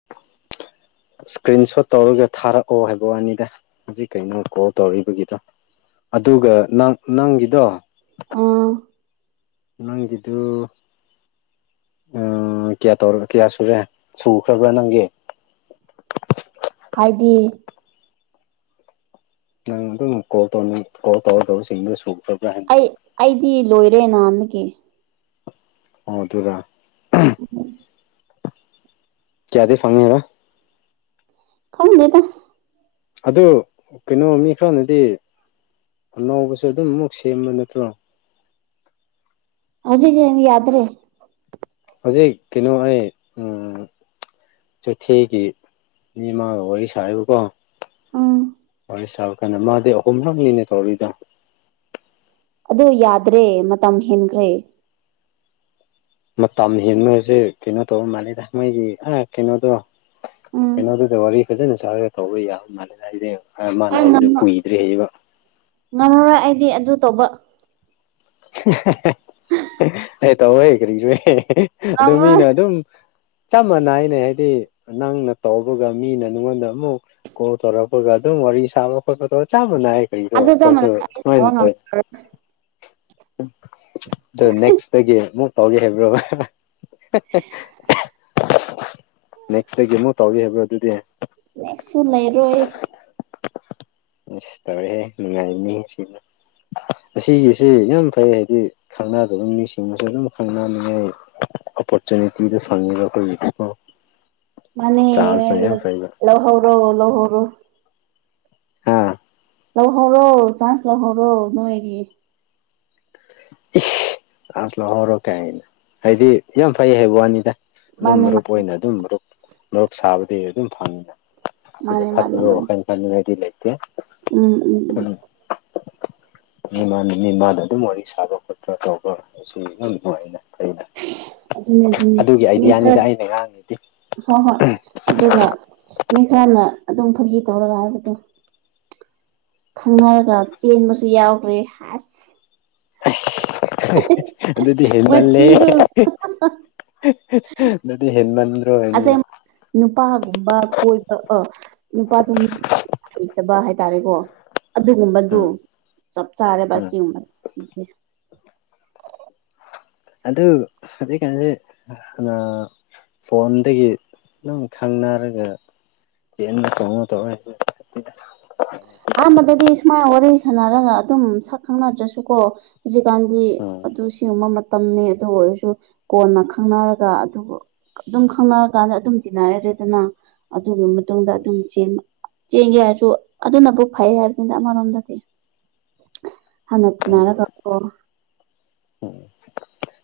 [unintelligible] screen ꯁꯣꯠ ꯇꯧꯔꯒ ꯊꯥꯔꯛꯑꯣ ꯍꯥꯏꯕ ꯋꯥꯅꯤꯗ ꯍꯧꯖꯤꯛ ꯀꯩꯅꯣ ꯀꯣꯜ ꯇꯧꯔꯏꯗꯨꯒꯤꯗꯣ ꯑꯗꯨꯒ ꯅꯪ ꯅꯪꯒꯤꯗꯣ [unintelligible] ꯅꯪꯒꯤꯗꯨ ꯎꯝ ꯀꯌꯥ ꯇꯧꯔꯕ ꯀꯌꯥ ꯁꯨꯔꯦ ꯁꯨꯈ꯭ꯔꯕ꯭ꯔꯥ ꯅꯪꯒꯤ ꯍꯥꯏꯗꯤ ꯅꯪ ꯑꯗꯨꯝ ꯀꯣꯜ ꯇꯧꯔꯤꯉꯩ ꯀꯣꯜ ꯇꯧꯔ ꯇꯧꯔꯕꯁꯤꯡꯗꯣ ꯁꯨꯈꯗ꯭ꯔꯕ꯭ꯔꯥ ꯍꯥꯏꯅ ꯑꯩ ꯑꯩꯗꯤ ꯂꯣꯏꯔꯦ ꯅꯍꯅꯃꯨꯛꯀꯤ ꯑꯣ ꯑꯗꯨꯔ [unintelligible] ꯀꯌꯥꯗꯤ ꯐꯡꯉꯦꯕ ꯈꯪꯗꯦꯗ ꯑꯗꯨ ꯀꯩꯅꯣ ꯃꯤ ꯈꯔꯅꯗꯤ ꯑꯅꯧꯕꯁꯨ ꯑꯗꯨꯝꯃꯨꯛ ꯁꯦꯝꯕ ꯅꯠꯇ꯭ꯔꯣ ꯍꯧꯖꯤꯛ ꯌꯥꯗ꯭ꯔꯦ ꯍꯧꯖꯤꯛ ꯀꯩꯅꯣ ꯑꯩ ꯆꯩꯊꯦꯒꯤ ꯃꯤꯅꯤꯃꯥꯒ ꯋꯥꯔꯤ ꯁꯥꯥꯏꯕꯀꯣ ꯑꯝ ꯁꯥ ꯀꯩꯅꯣ ꯃꯥꯗꯤ ꯑꯍꯨꯝꯂꯛꯅꯤꯅꯦ ꯇꯧꯔꯤꯗ ꯑꯣ ꯌꯥꯗ꯭ꯔꯦ ꯃꯇꯝ ꯍꯦꯟꯈ꯭ꯔꯦ ꯃꯇꯝ ꯍꯦꯟꯕꯁꯦ ꯀꯩꯅꯣ ꯇꯧꯕ ꯃꯥꯜꯂꯦꯗ ꯃꯣꯏꯒꯤ ꯀꯩꯅꯣꯗꯣ ꯎꯝ ꯄꯩꯅ ꯑꯗꯨ ꯋꯥꯔꯤꯈꯖꯦ ꯁꯔ ꯇꯧ ꯃꯥꯅꯤ ꯂꯗ ꯃꯥꯅ ꯑꯩ ꯍꯥꯏꯕꯗꯨ ꯉꯝꯃ ꯀꯨꯏꯗ꯭ꯔꯤ ꯍꯥꯏꯩꯕ ꯉꯝꯃꯔꯣꯏ ꯑꯩꯗꯤ ꯑꯗꯨ ꯇꯧꯕ ꯑꯩ ꯇꯧ ꯀꯔꯤꯁꯨ ꯑꯗꯨ ꯃꯤꯅ ꯉꯝꯃꯔꯣꯏ ꯑꯗꯨꯝ ꯆꯞ ꯃꯥꯥꯅꯥꯏꯅꯦ ꯍꯥꯏꯗꯤ ꯅꯪꯅ ꯇꯧꯕꯒ ꯃꯤꯅ ꯅꯪꯉꯣꯟꯗ ꯑꯃꯨꯛ ꯀꯣꯜ ꯇꯧꯔꯛꯄꯒ ꯑꯗꯨꯝ ꯋꯥꯔꯤ ꯁꯥꯕ ꯈꯣꯠꯄꯗ ꯃꯥꯅꯩ ꯀꯔꯤꯔꯣ ꯑꯗꯨ ꯆꯞ ꯑꯩꯈꯣꯏꯁꯨ ꯃꯥꯟꯅꯅ ꯑꯩ ꯁꯨꯃꯥꯏꯅ ꯁꯥꯕ ꯇꯧ ꯉꯝꯃꯔꯣꯏ [unintelligible] ꯑꯗꯣ ꯅꯦꯛꯁꯇꯒꯤ ꯑꯃꯨꯛ ꯇꯧꯒꯦ ꯍꯥꯏꯕ꯭ꯔꯣ [unintelligible] ꯍ ꯍ [unintelligible] ꯅꯦꯛꯁꯇꯒꯤ ꯑꯃꯨꯛ ꯇꯧꯔꯤ ꯍꯥꯏꯕ꯭ꯔꯣ ꯑꯗꯨꯗꯤ ꯅꯦꯛꯁꯁꯨ ꯂꯩꯔꯣꯏꯌꯦ [unintelligible] ꯑꯁ ꯇꯧꯔꯦꯍꯦ ꯅꯨꯡꯉꯥꯏ ꯃꯤ ꯁꯤꯅ ꯑꯁꯤꯒꯤꯁꯤ ꯌꯥꯝ ꯐꯩ ꯍꯥꯏꯗꯤ ꯈꯪꯅꯗꯕ ꯃꯤꯁꯤꯡꯕꯨꯁꯨ ꯑꯗꯨꯝ ꯈꯪꯅꯅꯤꯡꯉꯦ ꯑꯣꯄꯣꯔꯆꯨꯅꯤꯇꯤꯗꯨ ꯐꯪꯉꯤꯕ ꯑꯩꯈꯣꯏꯒꯤꯗꯤ ꯀꯣ ꯃꯅꯤ ꯐꯩꯕ ꯂꯣꯍꯧꯔꯣ ꯂꯣꯍꯧꯔꯣ ꯑ ꯂꯧꯍꯧꯔꯣ ꯆꯥꯟꯁ ꯂꯧꯍꯧꯔꯣ ꯅꯣꯏꯒꯤ ꯏꯁ ꯆꯥꯟꯁ ꯂꯧꯍꯧꯔꯣ ꯀꯥꯏꯅ ꯍꯥꯏꯗꯤ ꯌꯥꯝ ꯐꯩ ꯍꯥꯏꯋꯥꯅꯤꯗ ꯑꯗꯨꯝ ꯃꯥꯅꯦ ꯃꯔꯨꯞ ꯃꯥꯅꯦ ꯑꯣꯏꯅ ꯑꯗꯨꯝ ꯃꯔꯨꯞ ꯃꯔꯨꯞ ꯁꯥꯕꯗꯤ ꯑꯗꯨꯝ ꯐꯪꯉꯤꯗ ꯁꯤꯗ ꯃꯥꯅꯦ ꯃꯥꯅꯦ ꯐꯠꯇꯕ ꯃꯥꯅꯦ ꯋꯥꯈꯜ ꯈꯟꯅꯤꯡꯉꯥꯏꯗꯤ ꯂꯩꯇꯦ ꯎꯝ ꯎꯝ ꯎꯝ ꯃꯤꯃꯥꯟ ꯃꯤꯃꯥꯗ ꯑꯗꯨꯝ ꯋꯥꯔꯤ ꯁꯥꯕ ꯈꯣꯠꯄ ꯇꯧꯕ ꯑꯁꯤ ꯌꯥꯝ ꯅꯨꯡꯉꯥꯏꯅ ꯑꯩꯅ ꯑꯗꯨꯅꯦ ꯑꯗꯨꯅꯦ ꯑꯗꯨꯒꯤ ꯃꯤ ꯈꯔ ꯑꯥꯏꯗꯤꯌꯥꯅꯤꯗ ꯑꯩꯅ ꯉꯥꯡꯉꯤꯗꯤ ꯍꯣꯏ ꯍꯣꯏ ꯑꯗꯨꯒ ꯃꯤꯁꯥꯅ ꯑꯗꯨꯝ ꯐꯒꯤ ꯇꯧꯔꯒ ꯍꯥꯏꯕꯗꯣ ꯈꯪꯅꯔꯒ ꯆꯦꯟꯕꯁꯨ ꯌꯥꯎꯈ꯭ꯔꯦ ꯍꯥꯁ ꯑꯁ ꯑꯗꯨꯗꯤ ꯍꯦꯟꯦꯟꯃꯜꯂꯦ ꯑꯗꯨꯗꯤ ꯍꯦꯟꯦꯟꯃꯟ ꯑꯗꯨꯝ ꯅꯨꯄꯥꯒꯨꯝꯕ ꯀꯣꯏꯕ ꯑ ꯅꯨꯄꯥꯗꯣ ꯅꯨꯄꯤ ꯍꯩꯇꯕ ꯍꯥꯏꯇꯥꯔꯦꯀꯣ ꯑꯗꯨꯒꯨꯝꯕꯗꯨ ꯎꯝ ꯆꯞ ꯆꯥꯔꯦꯕ ꯎꯝ ꯑꯁꯤꯒꯨꯝꯕ ꯁꯤꯁꯦ ꯑꯗꯨ [unintelligible] ꯐꯣꯟꯗꯒꯤ ꯅꯪ ꯈꯪꯅꯔꯒ [unintelligible] ꯑꯍꯥꯟꯕꯗꯗꯤ ꯁꯨꯃꯥꯏ ꯋꯥꯔꯤ ꯁꯥꯟꯅꯔꯒ ꯑꯗꯨꯝ ꯁꯛ ꯈꯪꯅꯗ꯭ꯔꯁꯨꯀꯣ ꯍꯧꯖꯤꯛꯀꯥꯟꯗꯤ ꯎꯝ ꯑꯗꯨ ꯁꯤꯒꯨꯝꯕ ꯇꯝꯅꯦ ꯑꯗꯨꯕꯨ ꯑꯣꯏꯔꯁꯨ ꯀꯣꯟꯅ ꯈꯪꯅꯔꯒ ꯑꯗꯨꯕꯨ ꯑꯗꯨꯝ ꯈꯪꯅꯔꯀꯥꯟꯗ ꯑꯗꯨꯝ ꯇꯤꯟꯅꯔꯔꯦꯗꯅ ꯑꯗꯨꯒꯤ ꯃꯇꯨꯡꯗ ꯑꯗꯨꯝ ꯆꯦꯟ ꯆꯦꯡꯒꯦ ꯍꯥꯏꯔꯁꯨ ꯑꯗꯨꯅꯕꯨꯧ ꯐꯩ ꯍꯥꯏꯕꯗꯨꯅ ꯑꯃꯔꯣꯝꯗꯗꯤ ꯍꯥꯟꯅ ꯈꯪꯗꯦ ꯇꯤꯟꯅꯔꯒꯣ ꯎꯝ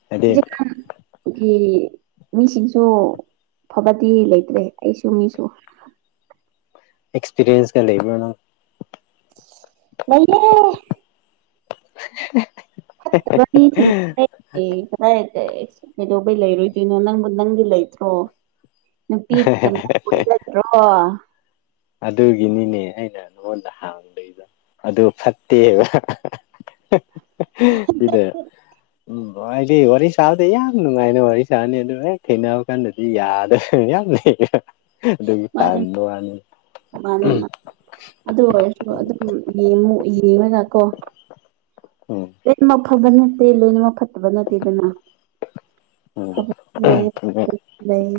ꯍꯥꯏꯗꯤ [unintelligible] ꯑꯩꯈꯒꯤ ꯃꯤꯁꯤꯡꯁꯨ ꯐꯕꯗꯤ ꯂꯩꯇ꯭ꯔꯦ ꯑꯩꯁꯨ ꯃꯤꯁꯨ ꯑꯦꯛꯁꯄꯤꯔꯤꯟꯁꯒ ꯂꯩꯕꯤꯅ [unintelligible] [unintelligible] [unintelligible] ꯑꯦ ꯀꯗꯥꯏꯗ ꯑꯁ ꯩ ꯀꯩꯗꯧꯕꯩ ꯂꯩꯔꯣꯏꯗꯣꯏꯅꯣ ꯅꯪꯕꯨ ꯅꯪꯒꯤ ꯂꯩꯇ꯭ꯔꯣ ꯅꯨꯄꯤ [unintelligible] ꯑꯗꯨꯒꯤꯅꯤꯅꯦ ꯑꯩꯅ ꯅꯉꯣꯟꯗ ꯍꯥꯡꯗꯣꯏ ꯑꯗꯨ ꯐꯠꯇꯦꯕ ꯁꯤꯗ ꯎꯝ ꯍꯥꯏꯗꯤ ꯋꯥꯔꯤ ꯁꯥꯕꯗꯤ ꯌꯥꯝ ꯅꯨꯡꯉꯥꯏꯅ ꯋꯥꯔꯤ ꯁꯥꯅꯤ ꯑꯗꯨ ꯍꯦꯛ ꯊꯦꯡꯅꯕ ꯀꯥꯟꯗꯗꯤ ꯌꯥꯗ꯭ꯔꯦ ꯌꯥꯝ ꯂꯩ ꯃꯥꯅꯦ ꯇꯥꯟꯗ ꯑꯅꯤ ꯃꯥꯅꯦ ꯃꯥꯅꯦ ꯑꯗꯨ ꯑꯣꯏꯔꯁꯨ ꯑꯗꯨꯝ ꯌꯦꯡ ꯌꯦꯡꯉꯒ ꯀꯣ ꯎꯝ ꯐꯕ ꯅꯠꯇꯦ ꯂꯣꯏꯅꯃꯛ ꯐꯠꯇꯕ ꯅꯠꯇꯦꯗꯅ ꯎꯝ ꯐꯕ ꯂꯩ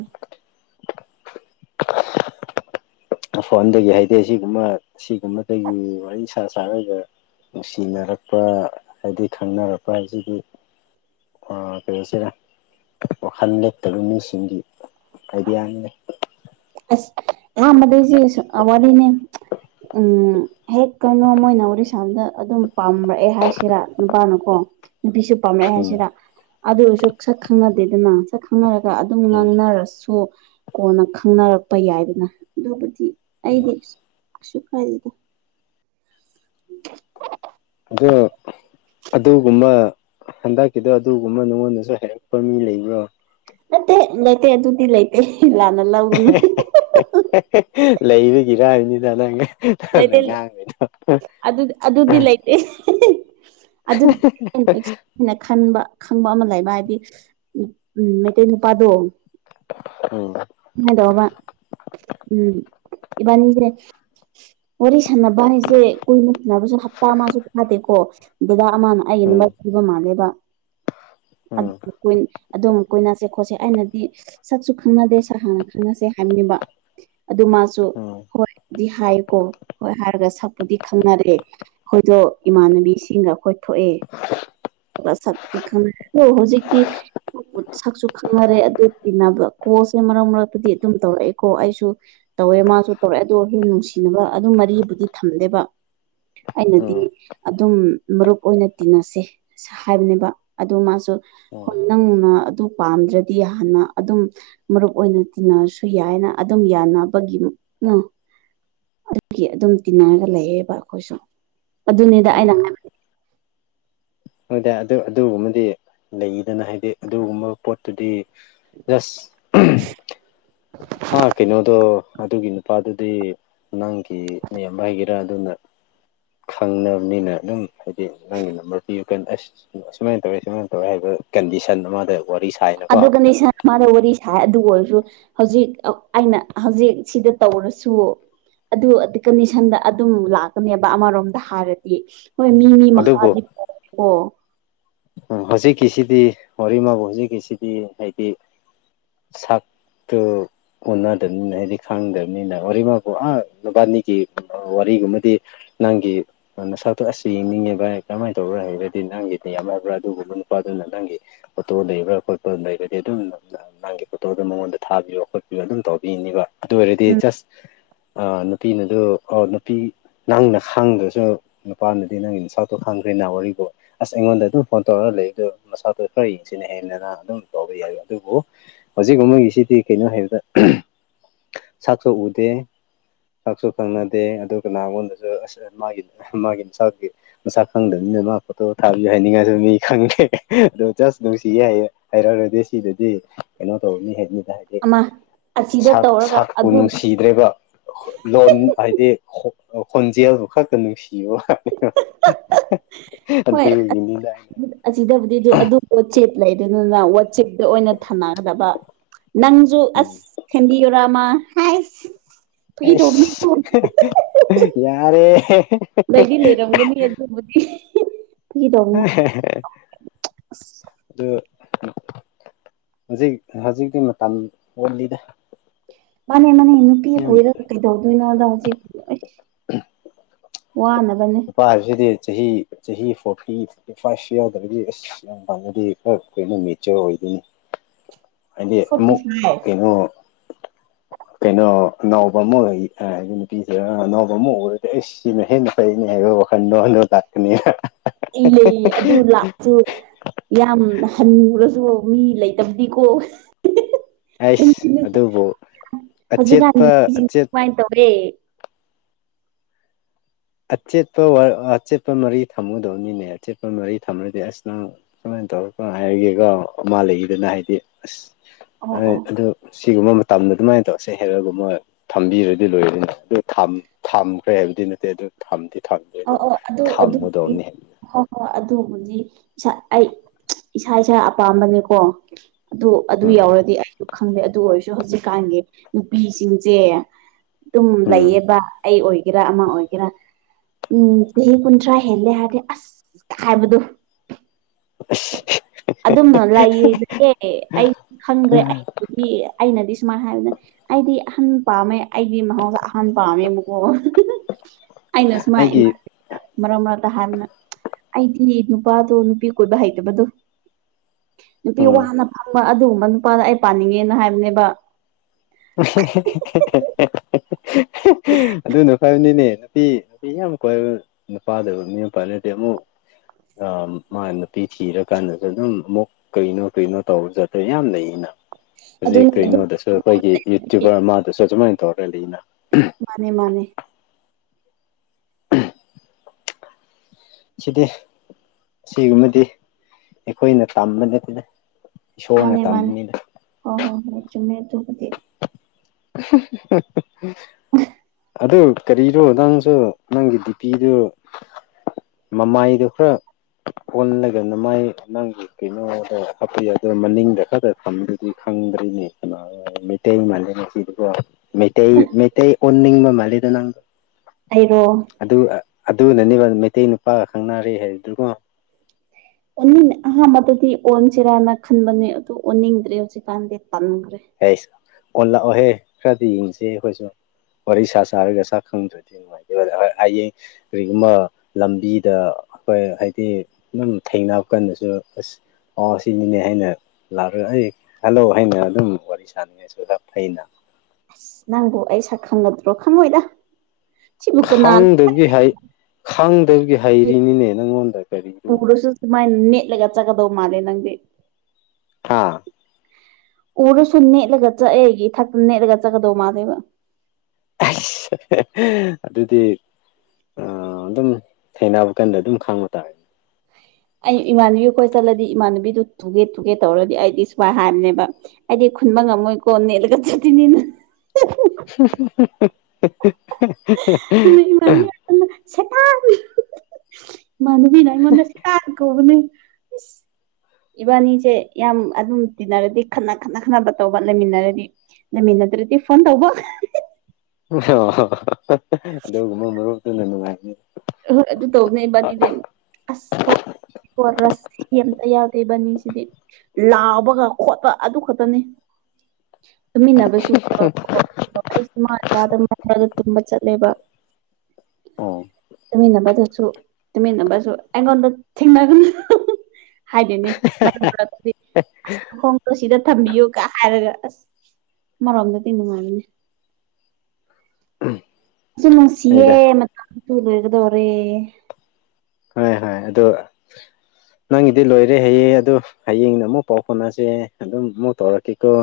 ꯐꯣꯟꯗꯒꯤ ꯍꯥꯏꯗꯤ ꯁꯤꯒꯨꯝꯕ ꯁꯤꯒꯨꯝꯕꯗꯒꯤ ꯋꯥꯔꯤ ꯁꯥ ꯁꯥꯔꯒ ꯅꯨꯡꯁꯤꯅꯔꯛꯄ ꯍꯥꯏꯗꯤ ꯈꯪꯅꯔꯛꯄ ꯍꯥꯏꯕꯁꯤꯗꯤ ꯀꯩꯅꯣꯁꯤꯔ ꯋꯥꯈꯜ ꯂꯩꯦꯞꯇꯕ ꯃꯤꯁꯤꯡꯒꯤ ꯀꯔꯤꯌꯥꯅꯤꯦ ꯑꯁ ꯑꯌꯥꯝꯥꯟꯕꯗꯩꯁꯦ ꯑꯋꯥꯗꯤꯅꯦ ꯎꯝ ꯍꯦꯛ ꯀꯩꯅꯣ ꯃꯣꯏꯅ ꯋꯥꯔꯤꯔꯤꯁꯥꯝꯗ ꯑꯗꯨꯝ ꯄꯥꯝꯔꯛꯑꯦ ꯍꯥꯏꯁꯤꯔꯥ ꯅꯨꯄꯥꯅꯀꯣ ꯅꯨꯄꯤꯁꯨ ꯄꯥꯝꯂꯛꯑꯦ ꯎꯝ ꯍꯥꯏꯁꯤꯗ ꯑꯗꯨ ꯑꯣꯏꯁꯨ ꯁꯛ ꯈꯪꯅꯗꯦꯗꯅꯛ ꯈꯪꯅꯔꯒ ꯑꯗꯨꯝ ꯎꯝ ꯉꯥꯡꯅꯔꯁꯨ ꯀꯣꯟꯅ ꯈꯪꯅꯔꯛꯄ ꯌꯥꯏꯗꯅ ꯑꯗꯨꯕꯨꯗꯤ ꯑꯩꯗꯤ ꯁꯨ꯭ꯔ ꯍꯥꯏꯗꯗ ꯎ ꯑ ꯑꯗꯨꯒꯨꯝꯕ ꯍꯟꯗꯛꯀꯤꯗꯣ ꯑꯗꯨꯒꯨꯝꯕ ꯅꯉꯣꯟꯗꯁꯨ ꯍꯩꯔꯛꯄ ꯃꯤ ꯂꯩꯕ꯭ꯔꯣ ꯂꯩꯠꯇꯦ ꯂꯩꯇꯦ ꯑꯗꯨꯗꯤ ꯂꯩꯇꯦ ꯂꯥꯟꯅ ꯂꯧꯒꯅꯨ ꯂꯩꯕꯒꯤꯔꯥꯕꯅꯤꯅ ꯅꯪꯒ ꯂ ꯂꯩꯇꯗꯤ ꯑꯗꯨꯗꯤ ꯂ ꯂꯩ ꯑꯗꯨ ꯅꯁ ꯑꯩꯅ ꯈꯟꯕ ꯈꯪꯕ ꯑꯃ ꯂꯩꯕ ꯍꯥꯏꯗꯤ ꯎꯝ ꯃꯩꯇꯩ ꯅꯨꯄꯥꯗꯣ ꯎꯝ ꯅꯨꯡꯉꯥꯏꯗꯕ ꯎꯝ ꯏꯕꯥꯅꯤꯁꯦ ꯋꯥꯔꯤ ꯁꯥꯟꯅꯕ ꯍꯥꯏꯁꯦ ꯀꯨꯏꯅ ꯁꯥꯟꯅꯕꯁꯨ ꯍꯞꯇꯥ ꯃꯥꯁꯨ ꯊꯥꯗꯦꯀꯣ ꯗꯦꯗꯥ ꯑꯃꯅ ꯑꯩꯒꯤ ꯎꯝ ꯑꯗꯨꯃꯛ ꯊꯕ ꯃꯥꯜꯂꯦꯕ ꯎꯝ ꯑꯗꯨꯝ ꯑꯩ ꯀꯣꯏꯅꯁꯦ ꯈꯣꯠꯁꯦ ꯑꯩꯅꯗꯤ ꯁꯠꯁꯨ ꯈꯪꯅꯗꯦ ꯁ ꯍꯥꯟꯅ ꯈꯪꯅꯁꯦ ꯍꯥꯏꯕꯅꯤꯕ ꯑꯗꯨ ꯃꯥꯁꯨ ꯎꯝ ꯍꯣꯏꯗꯤ ꯍꯥꯏ ꯀꯣ ꯍꯣꯏ ꯍꯥꯏꯔꯒ ꯁꯛꯄꯨꯗꯤ ꯈꯪꯅꯔꯑꯦ ꯑꯩꯈꯣꯏꯗꯣ ꯏꯃꯥꯟꯅꯕꯤꯁꯤꯡꯒ ꯑꯩꯈꯣꯏ ꯊꯣꯛꯑꯦ ꯁꯅ ꯍ ꯍꯧꯖꯤꯛꯇꯤ ꯁꯛꯁꯨ ꯈꯪꯅꯔꯦ ꯑꯗꯨꯅꯕ ꯀꯣꯜꯁꯦ ꯃꯔꯛ ꯃꯔꯛꯇꯗꯤ ꯑꯗꯨꯝ ꯇꯧꯔꯛꯑꯦꯀꯣ ꯑꯩꯁꯨ ꯇꯧꯋꯦ ꯃꯥꯁꯨ ꯇꯧꯔꯦ ꯑꯗꯣ ꯍꯌꯦ ꯅꯨꯡꯁꯤꯅꯕ ꯑꯗꯨꯝ ꯃꯔꯤꯕꯨꯗꯤ ꯊꯝꯗꯦꯕ ꯑꯩꯅꯗꯤ ꯎꯝ ꯑꯗꯨꯝ ꯃꯔꯨꯞ ꯑꯣꯏꯅ ꯇꯤꯟꯅꯁꯦ ꯍꯥꯏꯕꯅꯦꯕ ꯑꯗꯨ ꯃꯥꯁꯨ ꯍ ꯎꯝ ꯅꯪꯅ ꯑꯗꯨ ꯄꯥꯝꯗ꯭ꯔꯗꯤ ꯍꯥꯟꯅ ꯑꯗꯨꯝ ꯃꯔꯨꯞ ꯑꯣꯏꯅ ꯇꯤꯟꯅꯔꯁꯨ ꯌꯥꯏꯅ ꯑꯗꯨꯝ ꯌꯥꯅꯕꯒꯤ ꯑꯗꯨꯒꯤ ꯑꯗꯨꯝ ꯇꯤꯟꯅꯔꯒ ꯂꯩꯌꯦꯕ ꯑꯩꯈꯣꯏꯁꯨ ꯑꯗꯨꯅꯤꯗ ꯑꯩꯅ ꯑꯗꯨꯣꯏꯗꯤ ꯑꯗꯨ ꯑꯗꯨꯒꯨꯝꯕꯗꯤ ꯂꯩꯗꯅ ꯍꯥꯏꯗꯤ ꯑꯗꯨꯒꯨꯝꯕ ꯄꯣꯠꯇꯨꯗꯤ ꯖꯁ ꯑꯥ ꯀꯩꯅꯣꯗꯣ ꯑꯗꯨꯒꯤꯅ ꯅꯨꯄꯥꯗꯨꯗꯤ ꯅꯪꯒꯤ ꯅꯦꯝꯕ ꯍꯥꯏꯒꯦꯔꯥ ꯑꯗꯨꯅ ꯈꯪꯅꯕꯅꯤꯅ ꯑꯗꯨꯝ ꯍꯥꯏꯗꯤ ꯅꯪꯒꯤ ꯅꯝꯕ ꯌꯨ ꯀꯦꯟ ꯑꯁ ꯑꯨꯃꯥꯏꯅ ꯇꯧꯋꯦ ꯁꯨꯃꯥꯏꯅ ꯇꯧꯋꯦ ꯍꯥꯏꯕ ꯀꯟꯗꯤꯁꯟ ꯑꯃꯗ ꯋꯥꯔꯤ ꯁꯥꯏꯔ ꯑꯗꯨꯗꯒꯅꯦꯁ ꯃꯥꯗ ꯋꯥꯔꯤ ꯁꯥꯏ ꯑꯗꯨ ꯑꯣꯏꯔꯁꯨ ꯍꯧꯖꯤꯛ ꯑꯩꯅ ꯍꯧꯖꯤꯛ ꯁꯤꯗ ꯇꯧꯔꯁꯨ ꯑꯗꯨ ꯀꯟꯗꯤꯁꯟꯗ ꯑꯗꯨꯝ ꯂꯥꯛꯀꯅꯦꯕ ꯑꯃꯔꯣꯝꯗ ꯍꯥꯏꯔꯗꯤ ꯍꯣꯏ ꯃꯤ ꯎꯝ ꯃꯤ ꯃꯈꯥꯗꯤ ꯄꯦꯀꯣ ꯎꯝ ꯍꯧꯖꯤꯛꯀꯤꯁꯤꯗꯤ ꯋꯥꯔꯤꯃꯕꯨ ꯍꯧꯖꯤꯛꯀꯤꯁꯤꯗꯤ ꯍꯥꯏꯗꯤ ꯁꯛ ꯇ ꯑꯣꯅꯗꯕꯅꯤꯅ ꯍꯥꯏꯕꯗꯤ ꯈꯥꯡꯗꯕꯅꯤꯅ ꯋꯥꯔꯤꯃꯛꯄ ꯑ ꯅꯨꯕꯥꯅꯤꯒꯤ ꯋꯥꯔꯤꯒꯨꯝꯕꯗꯤ ꯅꯪꯒꯤ ꯅꯁꯥꯗꯣ ꯑ ꯑꯁꯤ ꯌꯦꯡꯅꯤꯡꯉꯦ ꯚꯥꯏ ꯀꯃꯥꯏꯅ ꯇꯧꯔ ꯍꯥꯏꯔꯗꯤ ꯅꯪꯒꯤ ꯌꯥꯝꯃꯕ꯭ꯔꯥ ꯑꯗꯨꯒꯨꯝꯕ ꯅꯨꯄꯥꯗꯨꯅ ꯅꯪꯒꯤ ꯑꯣꯇꯣ ꯂꯩꯕ꯭ꯔꯥ ꯈꯣꯠꯄ ꯂꯩꯔꯗꯤ ꯑꯗꯨꯝ ꯅꯪꯒꯤ ꯐꯣꯇꯣꯗꯣ ꯃꯉꯣꯟꯗ ꯊꯥꯕꯤꯌꯣ ꯈꯣꯠꯄꯤꯌꯣ ꯑꯗꯨꯝ ꯇꯧꯕꯤꯅꯤꯕ ꯑꯗꯨ ꯑꯣꯏꯔꯗꯤ ꯎꯝ ꯖꯁ ꯅꯨꯄꯤꯅ ꯑꯗꯨ ꯑꯣ ꯅꯨꯄꯤ ꯅꯪꯅ ꯈꯥꯡꯗ꯭ꯔꯁꯨ ꯅꯨꯄꯥꯅꯗꯤ ꯅꯪꯒꯤ ꯁꯥꯛꯇꯣ ꯈꯥꯡꯈ꯭ꯔꯦꯅ ꯋꯥꯔꯤꯔꯤꯕꯣ ꯑꯁ ꯑꯩꯉꯣꯟꯗ ꯑꯗꯨꯝ ꯐꯣꯟ ꯇꯧꯔꯒ ꯂꯩ ꯑꯗꯨꯣ ꯃꯁꯥꯗꯣ ꯈꯔ ꯌꯦꯡꯁꯤꯅ ꯍꯦꯟꯅꯅ ꯑꯗꯨꯝ ꯇꯧꯕ ꯌꯥꯏ ꯑꯗꯨꯕꯨ ꯍꯧꯖꯤꯛ ꯑꯃꯒꯤꯒꯤꯁꯤꯗꯤ ꯀꯩꯅꯣ ꯍꯥꯏꯕꯗ ꯁꯛꯁꯨꯣꯛ ꯎꯗꯦ ꯀꯛꯁꯨ ꯈꯪꯅꯗꯦ ꯑꯗꯨꯒ ꯅꯉꯣꯟꯗꯁꯨ ꯑ ꯃꯥꯒꯤ ꯃꯥꯒꯤ ꯃꯁꯥꯒꯤ ꯃꯁꯥ ꯈꯪꯗꯕꯅꯤꯅ ꯃꯥ ꯐꯣꯇꯣ ꯊꯥꯕꯤꯌꯨ ꯍꯥꯏꯅꯤꯡꯉꯥꯏꯁꯨ ꯃꯤ ꯈꯪꯉ ꯑ ꯖꯁ ꯅꯨꯡꯁꯤꯒꯦ ꯍꯥꯏꯩꯔꯛꯔꯗꯤ ꯁꯤꯗꯨꯗꯤ ꯀꯩꯅꯣ ꯇꯧꯕ ꯃꯤ ꯍꯥꯏꯩꯅꯤꯗ ꯍꯥꯏꯗꯤ ꯑꯃ ꯑꯁꯤꯗ ꯁꯥꯛ ꯇꯧꯔꯒ ꯁꯥꯛꯄꯨ ꯑꯗꯨ ꯅꯨꯡꯁꯤꯗ꯭ꯔꯦꯕ ꯂꯣꯟ ꯍꯥꯏꯗꯤ ꯈꯣꯟꯖꯦꯜꯕꯨ ꯈꯛꯇ ꯅꯨꯡꯁꯤꯕꯅꯤ [unintelligible] ꯍꯣꯏ ꯑꯁꯤꯗꯕꯨꯗꯤ ꯑꯗꯨ ꯑꯗꯨ ꯋꯥꯆꯦꯞ ꯂꯩ ꯑꯗꯨꯅꯤꯅ ꯋꯥꯆꯦꯞꯇ ꯑꯣꯏꯅ ꯊꯝꯅꯒꯗꯕ ꯅꯪꯖꯨ ꯎꯝ ꯑꯁ ꯍꯗꯤ ꯌꯔꯃ ꯑꯁ ꯌꯥꯔꯦ ꯂꯩꯗꯤ ꯂꯩꯔꯝꯒꯅꯤ ꯑꯗꯨꯕꯨꯗꯤ ꯐꯒꯤ ꯇꯧꯕꯅꯤ ꯍ ꯑꯗꯨꯗ ꯍꯧꯖꯤꯛ ꯍꯧꯖꯤꯛꯇꯤ ꯃꯇꯝ ꯎꯂꯤꯗ ꯃꯥꯅꯦ ꯃꯥꯅꯦ ꯅꯨꯄꯤ ꯀꯣꯏꯔꯒ ꯀꯩꯗꯧꯗꯣꯏꯅꯣꯗ ꯍꯧꯖꯤꯛ ꯎ ꯋꯥꯅꯕꯅꯦ ꯅꯨꯄꯥ ꯍꯥꯏꯕꯁꯤꯗꯤ ꯆꯍꯤ ꯆꯍꯤ ꯐꯣꯔꯇꯤ ꯊꯣꯔꯇꯤ ꯐꯥꯏꯚꯁꯨ ꯌꯥꯎꯗ꯭ꯔꯗꯤ ꯑꯁ ꯌꯥꯝ ꯐꯪꯉꯗꯤ ꯈꯔ ꯑꯩꯈꯅ ꯃꯦꯆꯔ ꯑꯣꯏꯗꯣꯏꯅꯤ ꯍꯥꯏꯗꯤ ꯐꯣꯔꯇꯤ ꯑꯃꯨꯛ ꯐꯥꯏꯚ ꯀꯩꯅꯣ ꯀꯩꯅꯣ ꯑꯅꯥꯎꯕ ꯑꯃ ꯑꯣꯏ ꯍꯥꯏꯗꯤ ꯅꯨꯄꯤꯁꯤꯗ ꯑꯅꯥꯎꯕ ꯑꯃ ꯑꯣꯏꯔꯗꯤ ꯑꯩ ꯁꯤꯅ ꯍꯦꯟꯅ ꯅꯤ ꯍꯥꯏ ꯈꯟꯗ ꯍꯅꯣ ꯇꯥꯛ ꯈꯅꯤ ꯏ ꯂꯩ ꯑꯗꯨ ꯂ ꯑꯗꯨ ꯌꯥꯝ ꯍꯟꯉꯨꯔꯁꯨ ꯃꯤ ꯂꯩꯇꯕꯗꯤꯀꯣ ꯑꯩꯁ ꯑꯗꯨꯕꯨ ꯑꯆꯦꯠꯄ ꯍꯧꯖꯤꯛꯀꯥꯟꯁꯤꯡ ꯑꯆꯦꯠ ꯀꯃꯥꯏꯅ ꯇꯧꯔꯤ ꯑꯆꯦꯠꯄ ꯑꯆꯦꯠꯄ ꯃꯔꯤ ꯊꯝꯃꯨꯗꯧꯅꯤꯅꯦ ꯑꯆꯦꯠꯄ ꯃꯔꯤ ꯊꯝꯃꯗꯤ ꯑꯁ ꯅꯪ ꯀꯃꯥꯏꯅ ꯇꯧꯔꯒ ꯀꯃꯥꯏ ꯍꯥꯏꯔꯒꯦꯒ ꯃꯥ ꯂꯩꯈꯤꯗꯅ ꯍꯥꯏꯗꯤ ꯑꯣ ꯑꯁ ꯑꯣ ꯑꯗꯨ ꯁꯤꯒꯨꯝꯕ ꯃꯇꯝꯗꯣ ꯑꯗꯨꯃꯥꯏꯅ ꯇꯧꯔꯁꯦ ꯍꯦꯛꯔꯒ ꯃꯣꯏ ꯊꯝꯕꯤꯔꯗꯤ ꯂꯣꯏꯔꯅꯤꯅꯦ ꯑꯗꯨ ꯊꯝꯈ꯭ꯔꯦ ꯍꯥꯏꯕꯗꯤ ꯅꯠꯇꯦ ꯑꯗꯨ ꯊꯝꯗꯦ ꯑ ꯑꯣ ꯑꯗꯨ ꯑꯗꯨ ꯊꯝꯒꯗꯧꯅꯤ ꯍꯣꯏ ꯑꯗꯨꯕꯨꯗꯤ ꯏꯁꯥ ꯑꯩ ꯏꯁꯥ ꯏꯁꯥ ꯑꯄꯥꯝꯕꯅꯦꯀꯣ ꯑꯗꯨ ꯑꯗꯨ ꯎꯝ ꯌꯥꯎꯔꯗꯤ ꯑꯩꯁꯨ ꯈꯪꯗꯦ ꯑꯗꯨ ꯑꯣꯏꯔꯁꯨ ꯍꯧꯖꯤꯛꯀꯥꯟꯒꯤ ꯅꯨꯄꯤꯁꯤꯡꯁꯦ ꯑꯗꯨꯝ ꯎꯝ ꯂꯩꯌꯦꯕ ꯑꯩ ꯑꯣꯏꯒꯦꯔꯥ ꯑꯃ ꯑꯣꯏꯒꯦꯔꯥ ꯎꯝ ꯆꯍꯤ ꯀꯨꯟꯊ꯭ꯔꯥ ꯍꯦꯜꯂꯦ ꯍꯥꯏꯔꯗꯤ ꯑꯁ ꯍꯥꯏꯕꯗꯣ ꯑꯁ ꯑꯗꯨꯝꯅ ꯂꯩꯌꯦ ꯂꯩꯌꯦ ꯑꯩꯁꯨ ꯈꯪꯗ꯭ꯔꯦ ꯑꯩꯕꯨꯗꯤ ꯑꯩꯅꯗꯤ ꯁꯨꯃꯥꯏ ꯍꯥꯏꯕꯗ ꯑꯩꯗꯤ ꯑꯍꯟ ꯄꯥꯝꯃꯦ ꯑꯩꯗꯤ ꯃꯍꯥꯎꯁ ꯑꯍꯟ ꯄꯥꯝꯃꯦ ꯑꯃꯨꯀꯣ ꯑꯩꯅꯁ ꯃꯥꯥꯏ ꯑꯩꯒꯤ ꯃꯥ ꯃꯔꯛ ꯃꯔꯗ ꯍꯥꯟꯅ ꯑꯩꯗꯤ ꯅꯨꯄꯥꯗꯣ ꯅꯨꯄꯤ ꯀꯣꯏꯕ ꯍꯩꯇꯕꯗꯨ ꯅꯨꯄꯤ ꯎꯝ ꯋꯥꯅ ꯐꯪꯕ ꯑꯗꯨꯒꯨꯝꯕ ꯅꯨꯄꯥꯗ ꯑꯩ ꯄꯥꯅꯤꯡꯉꯦꯅ ꯍꯥꯏꯕꯅꯦꯕ ꯑꯗꯨꯅ ꯐꯕꯅꯤꯅꯦ ꯌꯥꯝ ꯀꯣꯏꯏꯕ ꯅꯨꯄꯥꯥꯗꯕ ꯃꯤ ꯑꯃꯄꯥꯂꯠꯇꯗꯤ ꯑꯃꯨꯛ ꯃꯥ ꯅꯨꯄꯤ ꯊꯤꯔꯀꯥꯟꯗꯁꯨ ꯑꯗꯨꯝ ꯑꯃꯨꯛ ꯀꯩꯅꯣ ꯀꯩꯅꯣ ꯇꯧꯔꯖꯥꯠ꯭ꯔꯦ ꯌꯥꯝ ꯂꯩꯅ ꯍꯧꯖꯤꯛ ꯑꯗꯨꯅꯤ ꯑꯗꯨꯝ ꯀꯩꯅꯣꯗꯁꯨ ꯑꯩꯈꯣꯏꯒꯤ ꯌꯨꯇ꯭ꯌꯨꯕꯔ ꯑꯃꯗꯁꯨ ꯑꯗꯨꯁꯨꯃꯥꯏꯅ ꯇꯧꯔꯒꯦ ꯂꯩꯅ ꯃꯥꯅꯦ ꯃꯥꯅꯦ ꯁꯤꯗꯤ ꯑꯁꯤꯒꯨꯝꯕꯗꯤ ꯑꯩꯈꯣꯏꯅ ꯇꯝꯕ ꯅꯠꯇꯅ ꯃꯥꯅꯦ ꯃꯥꯅꯦ ꯍꯣꯏ ꯍꯣꯏ ꯍꯣꯏ ꯆꯨꯝꯃꯦ ꯑꯗꯨꯕꯨꯗꯤ [unintelligible] [inaudible] ꯑꯗꯨ ꯀꯔꯤꯔꯣ ꯅꯪꯁꯨ ꯅꯪꯒꯤ ꯗꯤꯄꯤꯤꯗꯨ ꯃꯃꯥꯏꯗꯣ ꯈꯔ ꯑꯣꯜꯂꯒꯗꯅ ꯃꯥꯏ ꯅꯪꯒꯤ ꯀꯩꯅꯣꯗ ꯍꯥꯞꯄꯤ ꯑꯗꯨꯅ ꯃꯅꯤꯡꯗ ꯈꯔꯛꯇ ꯊꯝꯕꯗꯨꯗꯤ ꯈꯪꯗ꯭ꯔꯤꯅꯤ ꯃꯩꯇꯩ ꯃꯜꯂꯤꯅꯦ ꯁꯤꯗꯤꯀꯣ ꯃꯩꯇꯩ ꯃꯩꯇꯩ ꯑꯣꯟꯅꯤꯡꯕ ꯃꯥꯜꯂꯤꯗ ꯅꯪ ꯑꯩꯩꯔꯣ ꯑꯗꯨ ꯑꯗꯨꯅꯅꯦꯕ ꯃꯩꯇꯩ ꯅꯨꯄꯥꯒ ꯈꯪꯅꯔꯦ ꯍꯥꯏꯗꯨꯒꯣ ꯑꯣꯅꯤꯡ ꯑꯍꯥꯟꯕꯗꯗꯤ ꯑꯣꯟꯁꯤꯔꯥꯅ ꯈꯟꯕꯅꯦ ꯑꯗꯨ ꯑꯣꯟꯅꯤꯡꯗ꯭ꯔꯦ ꯍꯧꯖꯤꯛꯀꯥꯟꯗꯤ ꯄꯟꯈ꯭ꯔꯦ ꯍꯦ ꯑꯣꯟ ꯂꯥꯛꯑꯣꯍꯦ ꯈꯔꯗꯤ ꯌꯦꯡꯁꯤ ꯑꯩꯈꯣꯏꯁꯨ ꯋꯥꯔꯤ ꯁꯥ ꯆꯔꯒ ꯆꯥꯛ ꯈꯪꯗ꯭ꯔꯗꯤ ꯑꯩꯌꯦ ꯀꯔꯤꯒꯨꯝꯕ ꯂꯝꯕꯤꯗ ꯑꯩꯈꯣꯏ ꯍꯥꯏꯗꯤ ꯑꯗꯨꯝ ꯊꯦꯡꯅꯕ ꯀꯟꯗꯁꯨ ꯑꯁ ꯑꯣ ꯁꯤꯅꯤꯅꯦ ꯍꯥꯏꯅ ꯂꯥꯛꯑꯒ ꯑꯩ ꯍꯜꯂꯣ ꯍꯥꯏꯅ ꯑꯗꯨꯝ ꯋꯥꯔꯤ ꯁꯥꯅꯤꯡꯉꯥꯏꯁꯨꯗ ꯐꯩꯅ ꯑꯁ ꯅꯪꯕꯨ ꯑꯩ ꯁꯛ ꯈꯪꯉꯗ꯭ꯔꯣ ꯈꯪꯉꯣꯏꯗ ꯁꯤꯕꯨ ꯀꯅꯥꯅ ꯈꯪꯗꯕꯒꯤ ꯈꯪꯗꯕꯒꯤ ꯍꯩꯔꯤꯅꯤꯅꯦ ꯅꯪꯉꯣꯟꯗ ꯀꯔꯤꯗꯨ ꯎꯔꯁꯨ ꯁꯨꯃꯥꯏꯅ ꯅꯦꯠꯂꯒ ꯆꯠꯀꯗꯧ ꯃꯥꯜꯂꯦ ꯅꯪꯗꯤ ꯍꯥꯥ ꯎꯔꯁꯨ ꯅꯦꯠꯂꯒ ꯆꯠꯑꯦ ꯑꯩꯒꯤ ꯏꯊꯛꯇ ꯅꯦꯠꯂꯒ ꯆꯠꯀꯗꯧ ꯃꯥꯜꯂꯦꯕ ꯑꯁ ꯑꯗꯨꯗꯤ ꯑꯗꯨꯝ ꯊꯩꯅꯅꯕ ꯀꯟꯗ ꯑꯗꯨꯝ ꯈꯥꯡꯕ ꯇꯥꯔꯦꯅꯦ ꯑꯩ ꯏꯃꯥꯟꯅꯕꯤ ꯑꯩꯈꯣꯏ ꯆꯠꯂꯗꯤ ꯏꯃꯥꯟꯅꯕꯤꯗꯨ ꯊꯨꯒꯦ ꯊꯨꯒꯦ ꯇꯧꯔꯗꯤ ꯑꯩꯗꯤ ꯁꯨꯃꯥꯏꯅ ꯍꯥꯏꯕꯅꯦꯕ ꯑꯩꯗꯤ ꯈꯨꯟꯕ ꯉꯝꯃꯣꯏꯀꯣ ꯅꯦꯦꯜꯂꯒ ꯆꯠꯇꯅꯤꯅ [inaudible] [inaudible] [unintelligible] ꯃꯥꯟꯕꯤꯅ ꯑꯩꯉꯣꯟꯗ ꯁꯛꯀꯥꯛ ꯀꯧꯕꯅꯦ ꯏꯕꯥꯅꯤꯁꯦ ꯌꯥꯝ ꯑꯗꯨꯝ ꯇꯤꯟꯅꯔꯗꯤ ꯈꯠꯅ ꯈꯠꯅ ꯈꯠꯅꯕ ꯇꯧꯕ ꯂꯩꯃꯤꯟꯅꯔꯗꯤ ꯅꯪꯒꯤ ꯅꯠꯇ꯭ꯔꯗꯤ ꯐꯣꯟ ꯇꯧꯕ ꯑꯣ ꯑꯗꯨꯒꯨꯝꯕ ꯃꯔꯨꯞꯇꯨꯅ ꯅꯨꯡꯉꯥꯏꯅꯤ ꯑꯣꯏ ꯑꯗꯨ ꯇꯧꯕꯅꯦꯕ ꯑꯗꯩꯗꯤ ꯑꯃꯨꯛ ꯑꯁ ꯋꯥ ꯑꯣ ꯔꯁꯤ ꯑꯝꯇ ꯌꯥꯎꯗꯦꯕꯅꯤꯁꯤꯗꯤ ꯂꯥꯎꯕꯒ ꯈꯣꯠꯄ ꯑꯗꯨ ꯈꯛꯇꯅꯤ ꯇꯨꯝꯃꯤꯟꯅꯕꯁꯨ ꯑꯩꯁꯃ ꯀꯥꯗ ꯃꯗ ꯇꯨꯝꯕ ꯆꯠꯂꯦꯕ ꯑꯣ ꯇꯨꯃꯤꯟꯅꯕꯗꯁꯨ ꯇꯨꯃꯤꯟꯅꯕꯁꯨ ꯑꯩꯉꯣꯟꯗ ꯊꯦꯡꯅꯒꯅꯤ ꯍꯥꯏꯗꯦꯅꯦ ꯃꯔꯛ ꯃꯔꯛꯇꯗꯤ ꯑꯁ ꯃꯈꯈꯣꯡꯗꯣ ꯁꯤꯗ ꯊꯝꯕꯤꯌꯨꯒ ꯍꯥꯏꯔꯒ ꯑꯁ ꯃꯔꯣꯝꯗꯗꯤ ꯅꯨꯡꯉꯥꯏꯒꯅꯤ ꯁꯨꯝ ꯍꯣꯏꯗ ꯅꯨꯡꯁꯤꯌꯦꯦ ꯃꯇꯁꯨꯨ ꯂꯣꯏꯒꯗꯧꯔꯦ ꯍ ꯑꯗꯣ ꯅꯪꯒꯤꯗꯤ ꯂꯣꯏꯔꯦ ꯍꯌꯦꯡ ꯑꯗꯨ ꯍꯌꯦꯡꯗ ꯑꯃꯨꯛ ꯄꯥꯎ ꯐꯥꯎꯅꯁꯦ ꯑꯗꯨꯝ ꯑꯃꯨꯛ ꯇꯧꯔꯛꯀꯦꯀꯣ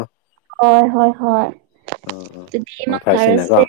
ꯍ ꯍꯣꯏ ꯍꯣꯏ ꯑꯥ ꯑꯗꯨꯗꯤ ꯑꯥ ꯐꯔꯁꯤꯅꯀꯣ ꯏꯃꯥꯡꯚꯔꯁꯦ